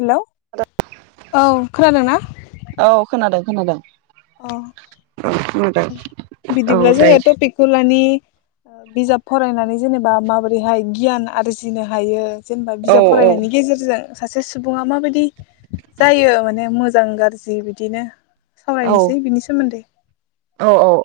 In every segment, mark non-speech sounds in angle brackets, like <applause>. हेल' औ खोनादोंना औ खोनादों खोनादों अ औ खोनादों बिदिब्ला औ जोङो दायो टपिकखौ लानि बिजाब फरायनानै जेनेबा माबोरैहाय गियान आरजिनो हायो जेनेबा औ बिजाब फरायनायनि गेजेरजों सासे सुबुङा माबायदि जायो माने मोजां गाज्रि बिदिनो औ सावरायनोसै बिनि सोमोन्दै औ औ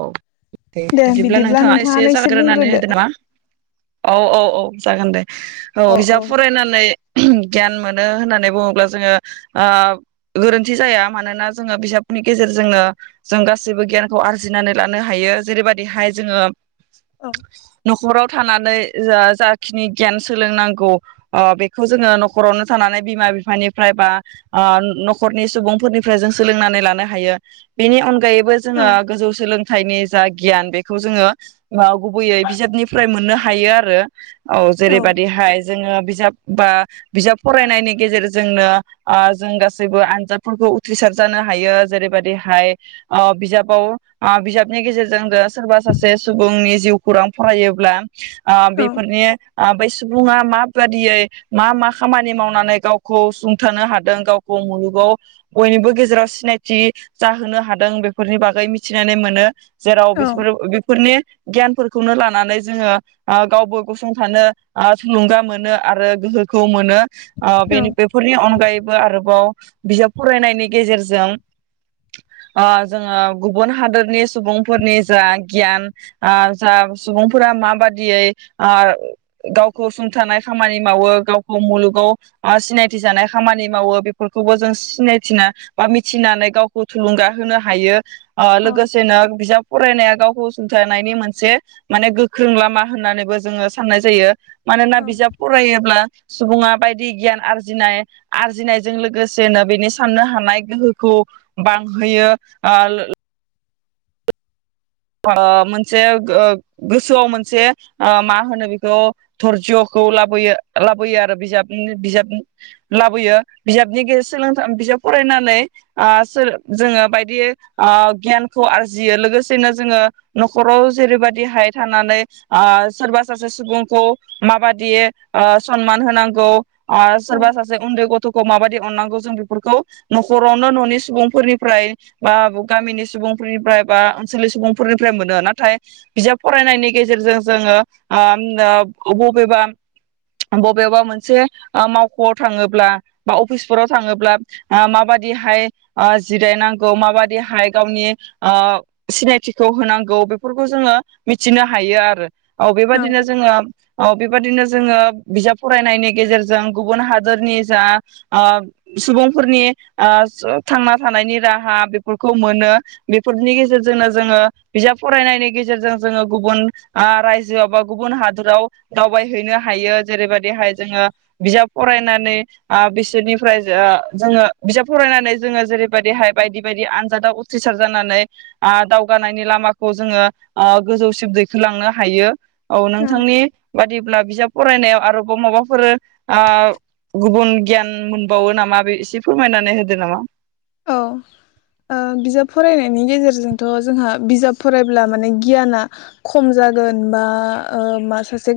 औ दे बिदिब्ला नोंथाङा एसे जागायग्रोनानै होदो नामा औ औ औ जागोन दे औ अ अ बिजाब फरायनानै गियान मोनो होननानै बुङोब्ला जोङो ओ गोरोन्थि जाया मानोना जोङो बिजाबनि गेजेरजोंनो जों गासैबो गियानखौ आरजि जिनानै लानो हायो जेरैबादिहाय जोङो औ न'खराव थानानै जा जाखिनि गियान सोलोंनांगौ ओ बेखौ जोङो न'खरावनो थानानै बिमा बिफानिफ्राय बा ओ न'खरनि सुबुंफोरनिफ्राय जों सोलोंनानै लानो हायो बेनि अन गायैबो औ जोङो गोजौ सोलोंथाइनि जा गियान बेखौ जोङो गुबैयै बिजाबनिफ्राय मोननो हायो आरो। औ जेरैबादिहाय जोङो बिजाब बा बिजाब फरायनायनि गेजेरजोंनो आ जों गासैबो आनजादफोरखौ उथ्रिसार जानो हायो जेरैबादिहाय अ बिजाबाव आ बिजाबनि गेजेरजों जों सोरबा सासे सुबुंनि जिउ खौरां फरायोब्ला आ औ बेफोरनि आ बै सुबुङा माबादियै मा मा खामानि मावनानै गावखौ सुंथानो हादों गावखौ मुलुगाव बयनिबो गेजेराव सिनायथि जाहोनो हादों बेफोरनि बागै मि थिनानै मोनो जेराव औ बिसफोर बेफोरनि गियानफोरखौनो लानानै जोङो ओ गावबो गसंथानो ओ थुलुंगा मोनो आरो गोहोखौ मोनो ओ बे औ बेफोरनि अनगायैबो आरोबाव बिजाब फरायनायनि गेजेरजों ओ जोङो गुबुन हादोरनि सुबुंफोरनि जा गियान आ जा सुबुंफोरा माबादियै आ गावखौ सुंथानाय खामानि मावो गावखौ मुलुगाव सिनायथि जानाय खामानि मावो बेफोरखौबो जों सिनायथिना बा मिथिनानै गावखौ थुलुंगा होनो हायो अ औ लोगोसेेनो बिजाब फरायनाया गावखौ सुंथानायनि मोनसे माने गोख्रों लामा होननानैबो जोङो साननाय जायो। मानोना बिजाब फरायोब्ला सुबुङा बायदि गियान आरजिनाय आरजिनायजों लोगोसेनो बेनि साननो हानाय गोहोखौ बांहोयो आ मोनसे गो गोसोआव मोनसे मा होनो बेखौ धर्जखौ लाबोयो लाबोयो आरो बिजाबनि बिजाब लाबोयो बिजाबनि गेज सोलों बिजाब फरायनानै आ सोर जोङो बायदि ओ गियानखौ आरजियो लोगोसेनो जोङो न'खराव जेरैबायदि हाय थानानै आ सोरबा सासे सुबुंखौ माबादि अ सनमान होनांगौ अ औ सोरबा सासे उन्दै गथ'खौ माबादि अननांगौ जों बेफोरखौ न'खरावनो न'नि सुबुंफोरनिफ्राय बा गामिनि सुबुंफोरनिफ्राय बा ओनसोलनि सुबुं ‌ फोरनिफ्राय मोनो नाथाय बिजाब फरायनायनि गेजेरजों जोङो ओ बबेबा बबेबा मोनसे मावख'आव थाङोब्ला बा अफिसफोराव थाङोब्ला माबादिहाय आ जिरायनांगौ माबादिहाय गावनि अ सिनायथि खौ होनांगौ बेफोरखौ जोङो मिथिनो हायो आर औ बेबादिनो जोङो औ बेबादिनो जोङो बिजाब फरायनायनि गेजेरजों गुबुन हादोरनि जा आ सुबुंफोरनि आ थांना थानायनि राहा बेफोरखौ मोनो बेफोरनि गेजेरजोंनो जोङो बिजाब फरायनायनि गेजेरजों जोङो गुबुन आ रायजोआव बा गुबुन हादराव दावबायहैनो हायो जेरैबादिहाय जोङो बिजाब फरायनानै आ बिसोरनिफ्राय जोङो बिजाब फरायनानै जोङो जेरैबादिहाय बायदि बायदि आनजादाव उथ्रिसार जानानै आ दाव गानायनि लामाखौ जोङो ओ गोजौसिम दैखोलांनो हायो। औ नोंथांनि बादिब्ला बिजाब फरायनायाव आरोबाव माबाफोर ओ गुबुन गियान मोनबावो नामा बे एसे फोरमायनानै होदो नामा औ ओ बिजाब फरायनायनि गेजेरजोंथ' जोंहा बिजाब फरायब्ला माने गियाना खम जागोन बा ओ मा सासे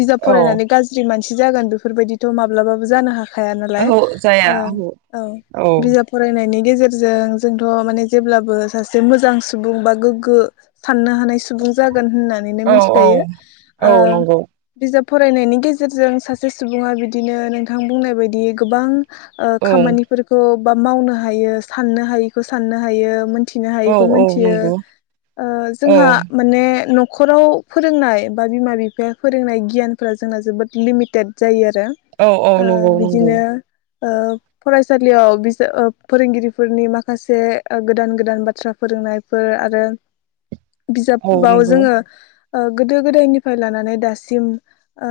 बिजाब औ फरायनानै गाज्रि मान सि जागोन बेफोरबायदिथ' माब्लाबाबो जानो हाखा या नालाय ओहो जाया ओ ओहो औ बिजाब नायनि गेजेरजों जोंथ' माने जेब्लाबो सासे मोजां सुबुं बा गोग्गो साननो हानाय सुबुं जा गोन होननानै औ मिनथिखायो ओ औ नंगौ बिजाब फरायनायनि गेजेरजों सासे सुबुङा बिदिनो नोंथां बुंनाय बायदि गोबां ओ औ खामानिफोरखौ बा मावनो हायो, साननो हायिखौ साननो हायो, मोन थिनो औ हायैखौ औ मिथियो। नंगौ ओ औ जोंहा माने न' खराव फोरोंनाय बा बिमा बिफाया फोरोंनाय गियानफोरा जोंना जोबोद लिमिटेड जायो आरो औ औ ओ नंगौ नंगौ। बिदिनो ओ फरायसालियाव बिस ओ फोरोंगिरिफोरनि माखासे ओ गोदान गोदान बाथ्रा फोरोंनायफोर आरो औ बिजाबाव नंगौ जोङो ओ गोदो गोदायनिफ्राय लानानै दासिम ओ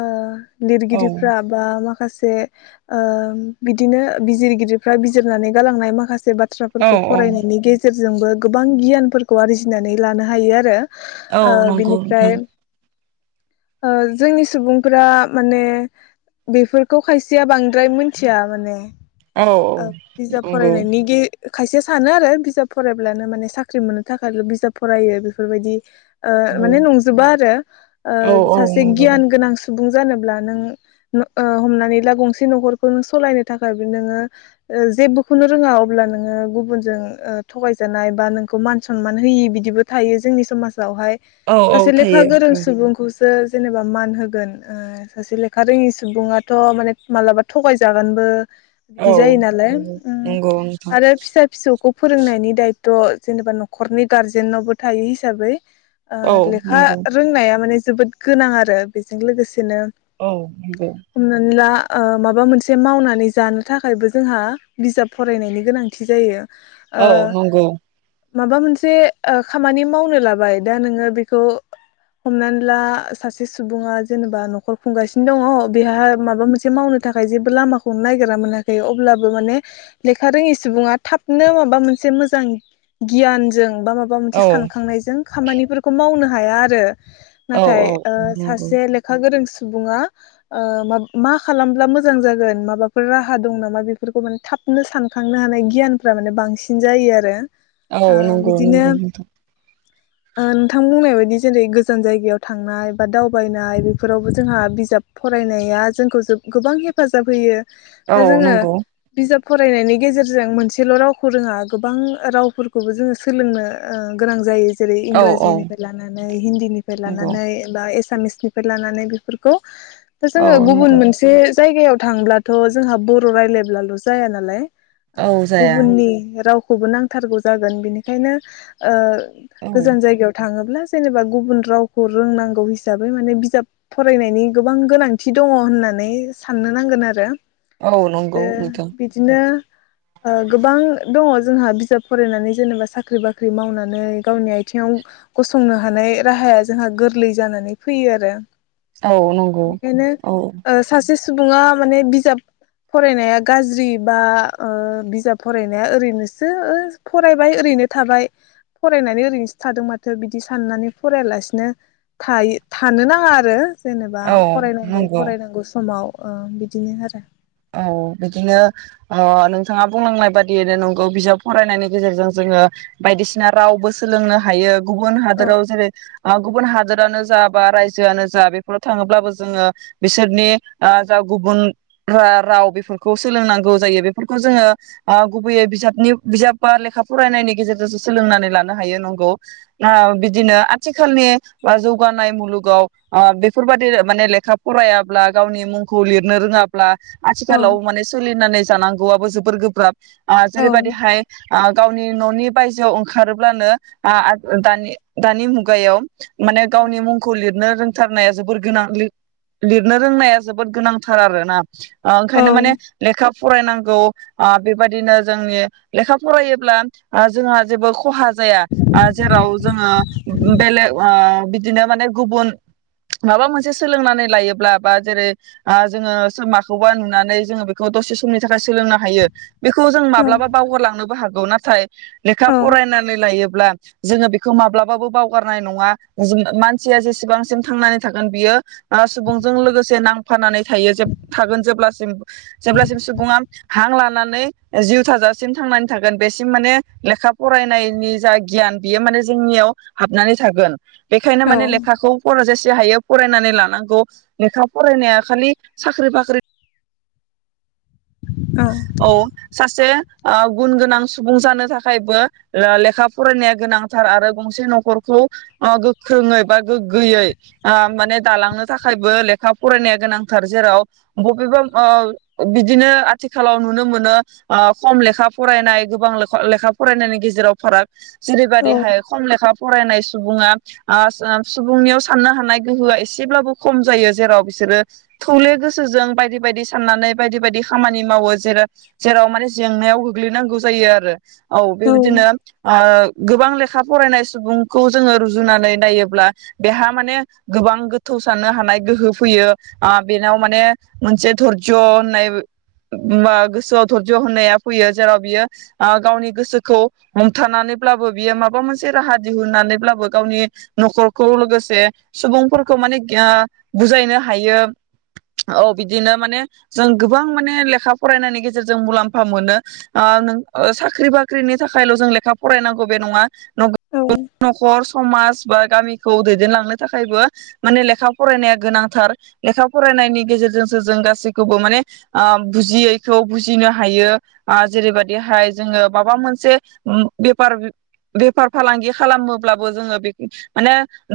औ लिरगिरिफ्रा बा मा खासे ओ बिदिनो बिजिरगिरिफ्रा बिजि जिरनानै गालांनाय माखासे बाथ औ थ्राफोरखौ औ फरायनायनि गेजेरजों जोंबो गोबां गियानफोरखौ आरजिनानै लानो हायो आरो। औ ओ नंगौ बिनिफ्राय नोंथां ओ जोंनि सुबुंफोरा माने बेफोरखौ खायसेया बांद्राय मिथिया माने। औ ओ औ। बिजाब नंगौ फरायनायनि गे खायसे सानो आरो बिजाब फरायब्लानो माने साख्रि मोननो थाखायल' बिजाब फरायो बेफोरबायदि ओ औ माने नंजोबा आरो औ ओ औ सासे नंगौ गियान गोनां सुबुं जानोब्ला नों न ओ हमनानै ला गंसे न'खरखौ नों सलायनो थाखायबो नोङो ओ जेबोखौनो रोङा अब्ला नोङो गुबुनजों ओ थगायजानाय बा नोंखौ मान सनमान होयि बिदिबो थायो जोंनि समाज फ्रावहाय औ औ सासे लेखा थायो गोरों औ सुबुंखौसो सो जेनेबा मान होगोन। ओ सासे लेखा रोङि सुबुङाथ' माने मालाबा थगायजागोनबो औ बिदि जायोना नंगौ ओ नंगौ नोंथां आरो फिसा फिसौ गथ'खौ फोरोंनायनि दायथ' जेनेबा न'खरनि गार्जेनावबो थायो हिसाबै ओ औ लेखा नंगौ रोंनाया माने जोबोद गोनां आरो बेजों लोगोसे बिदिनो औ नंगौ हमनानै ला ओ माबा मोनसे मावनानै जानो थाखायबो जोंहा बिजाब फरायनायनि गोनांथि जायो। ओ औ नंगौ। माबा मोनसे ओ खामानि मावनो लाबाय दा नोङो बेखौ हमनानै ला सासे सुबुङा जेनेबा न'खर खुंगासिनो दङ' बेहा माबा मोनसे मावनो थाखाय जेबो लामाखौ नायगिरना मोनाखै अब्ला ब्लाबो माने लेखा रोङि सुबुङा थाबनो माबा मोनसे मोजां गियानजों आंबा माबा मोनसे औ सखांनायजों खामफोरखौ मावनो हाया आरो औ नाथाय औ ओ नंगौ सासे लेखा गोरों सुबुंङा ओ मा खालामब्ला मोजां जागोन माबाफोर राहा दं नामा बिफो बेफोरखौ माने थाबनो सानखांनो हानाय गियानफ्रा माने बांसिन जायो आरो औ ओ नंगौ बिदिनो नंगौ नोंथां ओ नोंथां बुंनाय बायदि जेरै गोजान जायगायाव थांनाय बा दावबायनाय बेफोरावबो जोंहा बिजाब फरायनाया जोंखौ जोब गोबां हेफाजाब होयो दा औ जोङो नंगौ बिजाब फरायनायनि गेजेरजों मोनसेल' रावखौ रोङा गोबां रावफोरखौबो जोङो सोलोंनो ओ गोनां जायो। जेरै औ औ इंराजिनिफ्राय लानानै हिन्दीनिफ्राय नंगौ लानानै बा एस एसामिसनिफ्राय लानानै बेफोरखौ दा औ जोङो गुबुन नंगौ मोनसे जायगायाव थांब्लाथ' जोंहा बर' रायलायब्ला ल'जाया नालाय औ जाया गुबुननि राव खौबो नांथारगौ जागोन बिनिखायनो ओ औ गोजान जायगायाव थाङोब्ला जेनेबा गुबुन रावखौ रोंनांगौ हिसाबै माने बिजाब फरायनायनि गोबां गोनांथि दङ होननानै साननो नांगोन आरो औ नंगौ आरो नोंथ बिदिनो ओ गोबां दङ जोंहा बिजाब फरायनानै जेनेबा साख्रि बाख्रि मावनानै गावनि आथिङाव गसंनो हानाय राहाया जोंहा गोरलै जानानै फैयो आरो औ नंगौ बेनिखायनो औ ओ सासे सुबुङा माने बिजाब फरायनाया गाज्रि बा ओ बिजाब फरायनाया ओरैनोसो ओ फरायबाय ओरैनो थाबाय फरायनानै ओरैनोसो थादों माथो बिदि साननानै फरायालासिनोायो थायो नाङा आरो जेनेबा औ नंगौ फरायनांगौ-फरायनांगौ समाव अ बिदिनो आरो औ बिदिनो ओ नोंथाङा बुंलांनाय बादियैनो नंगौ बिजाब फरायनायनि गेजेरजों जोङो बायदिसिना रावबो सोलोंनो हायो गुबुन औ हादराव जेरै गुबुन हादोरानो जा बा रायजोआनो जा बेफोराव थाङोब्लाबो जोङो बिसोरनि ओ जा गुबुन बा राव बेफोरखौ सोलोंनांगौ जायो बेफोरखौ जोङो ओ गुबैयै बिजाबनि बिजाब बा लेखा फरायनायनि गेजेरजोंसो सोलोंनानै लानो हायो नंगौ ना बिदिनो आथिखालनि जौगानाय मुलुगाव ओ बेफोरबादि माने लेखा फरायाब्ला गावनि मुंखौ लिरनो रोङा ब्ला औ आथिखालाव माने सोलि नानै जानांगौआबो जोबोर गोब्राब आ औ जेरैबायदि हाय ओ गाव नि न'नि बायजोआव ओंखारोब्लानो आ आ दानि-दानि मुगायाव माने गावनि मुंखौ लिरनो रों थारनाया जोबोर गोनां लिरनो रोंनाया जोबोर गोनांथार आरो ना। <inaudible> औ ओंखायनो माने लेखा फरायनांगौ बेबायदिनो जोंनि लेखा फरायोब्ला जोंहा जेबो खहा जाया जेराव जोङो बेलेग ओ बिदिनो माने गुबुन माबा मोनसे सोलोंनानै लायोब्ला बा जेरै ओ जोङो मा खौबा नुनानै जोङो बेखौ दसे समनि थाखाय सोलोंनो हायो। बेखौ जों माब्लाबा बावहारलांनोबो हा गौ नाथाय लेखा औ फरायनानै लायोब्ला जोङो बेखौ माब्लाबाबो बावगारनाय नङा मानसिया जेसेबांसिम थांनानै थागोन बियो सुबुंजों लोगोसे नांफानानै थायो जे थागोन जेब्लासिम जेब्लासिम सुबुङा हां लानानै जिउ थाजासिम थांनानै थागोन बेसिम माने लेखा फरायनायनि जा गियान बेयो माने जोंनियाव हाबनानै थागोन। बेखायनो औ माने लेखाखौ फर जेसे हायो। फरायनानै लानांगौ लेखा फरायनाया खालि साख्रि बाख्रि ख्रि औ सासे गुन गोनां सुबुं जानो थाखायबो लेखा फरायनाया गोनांथार आरो गंसे न'खरखौ गोख्रोङै बा गोग्गोयै ओ माने दालांनो थाखायबो लेखा फरायनाया गोनांथार जेराव बबेबा ओ बिदिनो आथिखालाव नुनो मोनो खम लेखा फरायनाय गोबां लेखा फरायनायनि गेजेराव फाराग औ जेरैबादिहाय खम लेखा फरायनाय सुबुङा आ सुबुंनियाव साननो हानाय गोहोआ एसेब्लाबो खम जायो जेराव बिसोरो थौले गोसोजों बायदि बायदि साननानै बायदि बायदि खामानि मावो जेर जेराव माने जेंनायाव गोग्लैनांगौ जायो आरो औ बेबायदिनो ओ गोबां लेखा फरायनाय सुबुंखौ जोङो रुजुनानै नायोब्ला बेहा माने गोबां गोथौ साननो हानाय गोहो फैयो ओ बेनाव माने मोनसे धरज्य' होननाय गोसोआव धरज्य' होननाया फैयो जेराव बियो गावनि ओ गोसोखौ हमथानानैब्लाबो बियो माबा मोनसे राहा दिहुननानैब्लाबो गावनि न'खरखौ लोगोसे सुबुंफोरखौ माने ओ बुजायनो हायो औ बिदिनो माने जों गोबां माने लेखा फरायनायनि गेजेरजों मुलाम्फा मोनो ओ नों साख्रि बाख्रिनि थाखायल' जों लेखा फरायनांगौ बे नङा। न'खर समाज बा गामिखौ दैदेनलांनो थाखायबो माने लेखा फरायनाया गोनांथार लेखा फरायनायनि गेजेरजोंसो जों गासैखौबो माने ओ बुजियैखौ बुजिनो हायो ओ जेरैबायाददिहाय जोङो माबा मोनसे बेफार बेफार फालांगि खालामोब्लाबो जोङो बे माने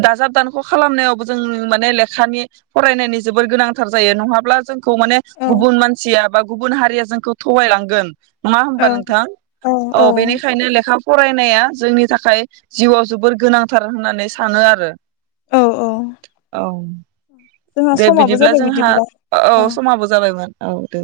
दाजाब दानख' खालामनायावबो जों माने लेखानि फरायनायनि जोबोर गोनांथार जायो नङाब्ला जों खौ गुबुन मान बा गुबुन हारिया जोंखौ थगायलांगोन नङा होनबा औ नोंथां औ बेनिखायनो लेखा फरायनाया जोंनि थाखाय जिउआव जोबोर गोनांथार होननानै सानो आरो। औ औ औ। जोंहा दे समाबो बिदिब्ला जाबाय जोंहा औ समाबो जाबायमोन औ दे।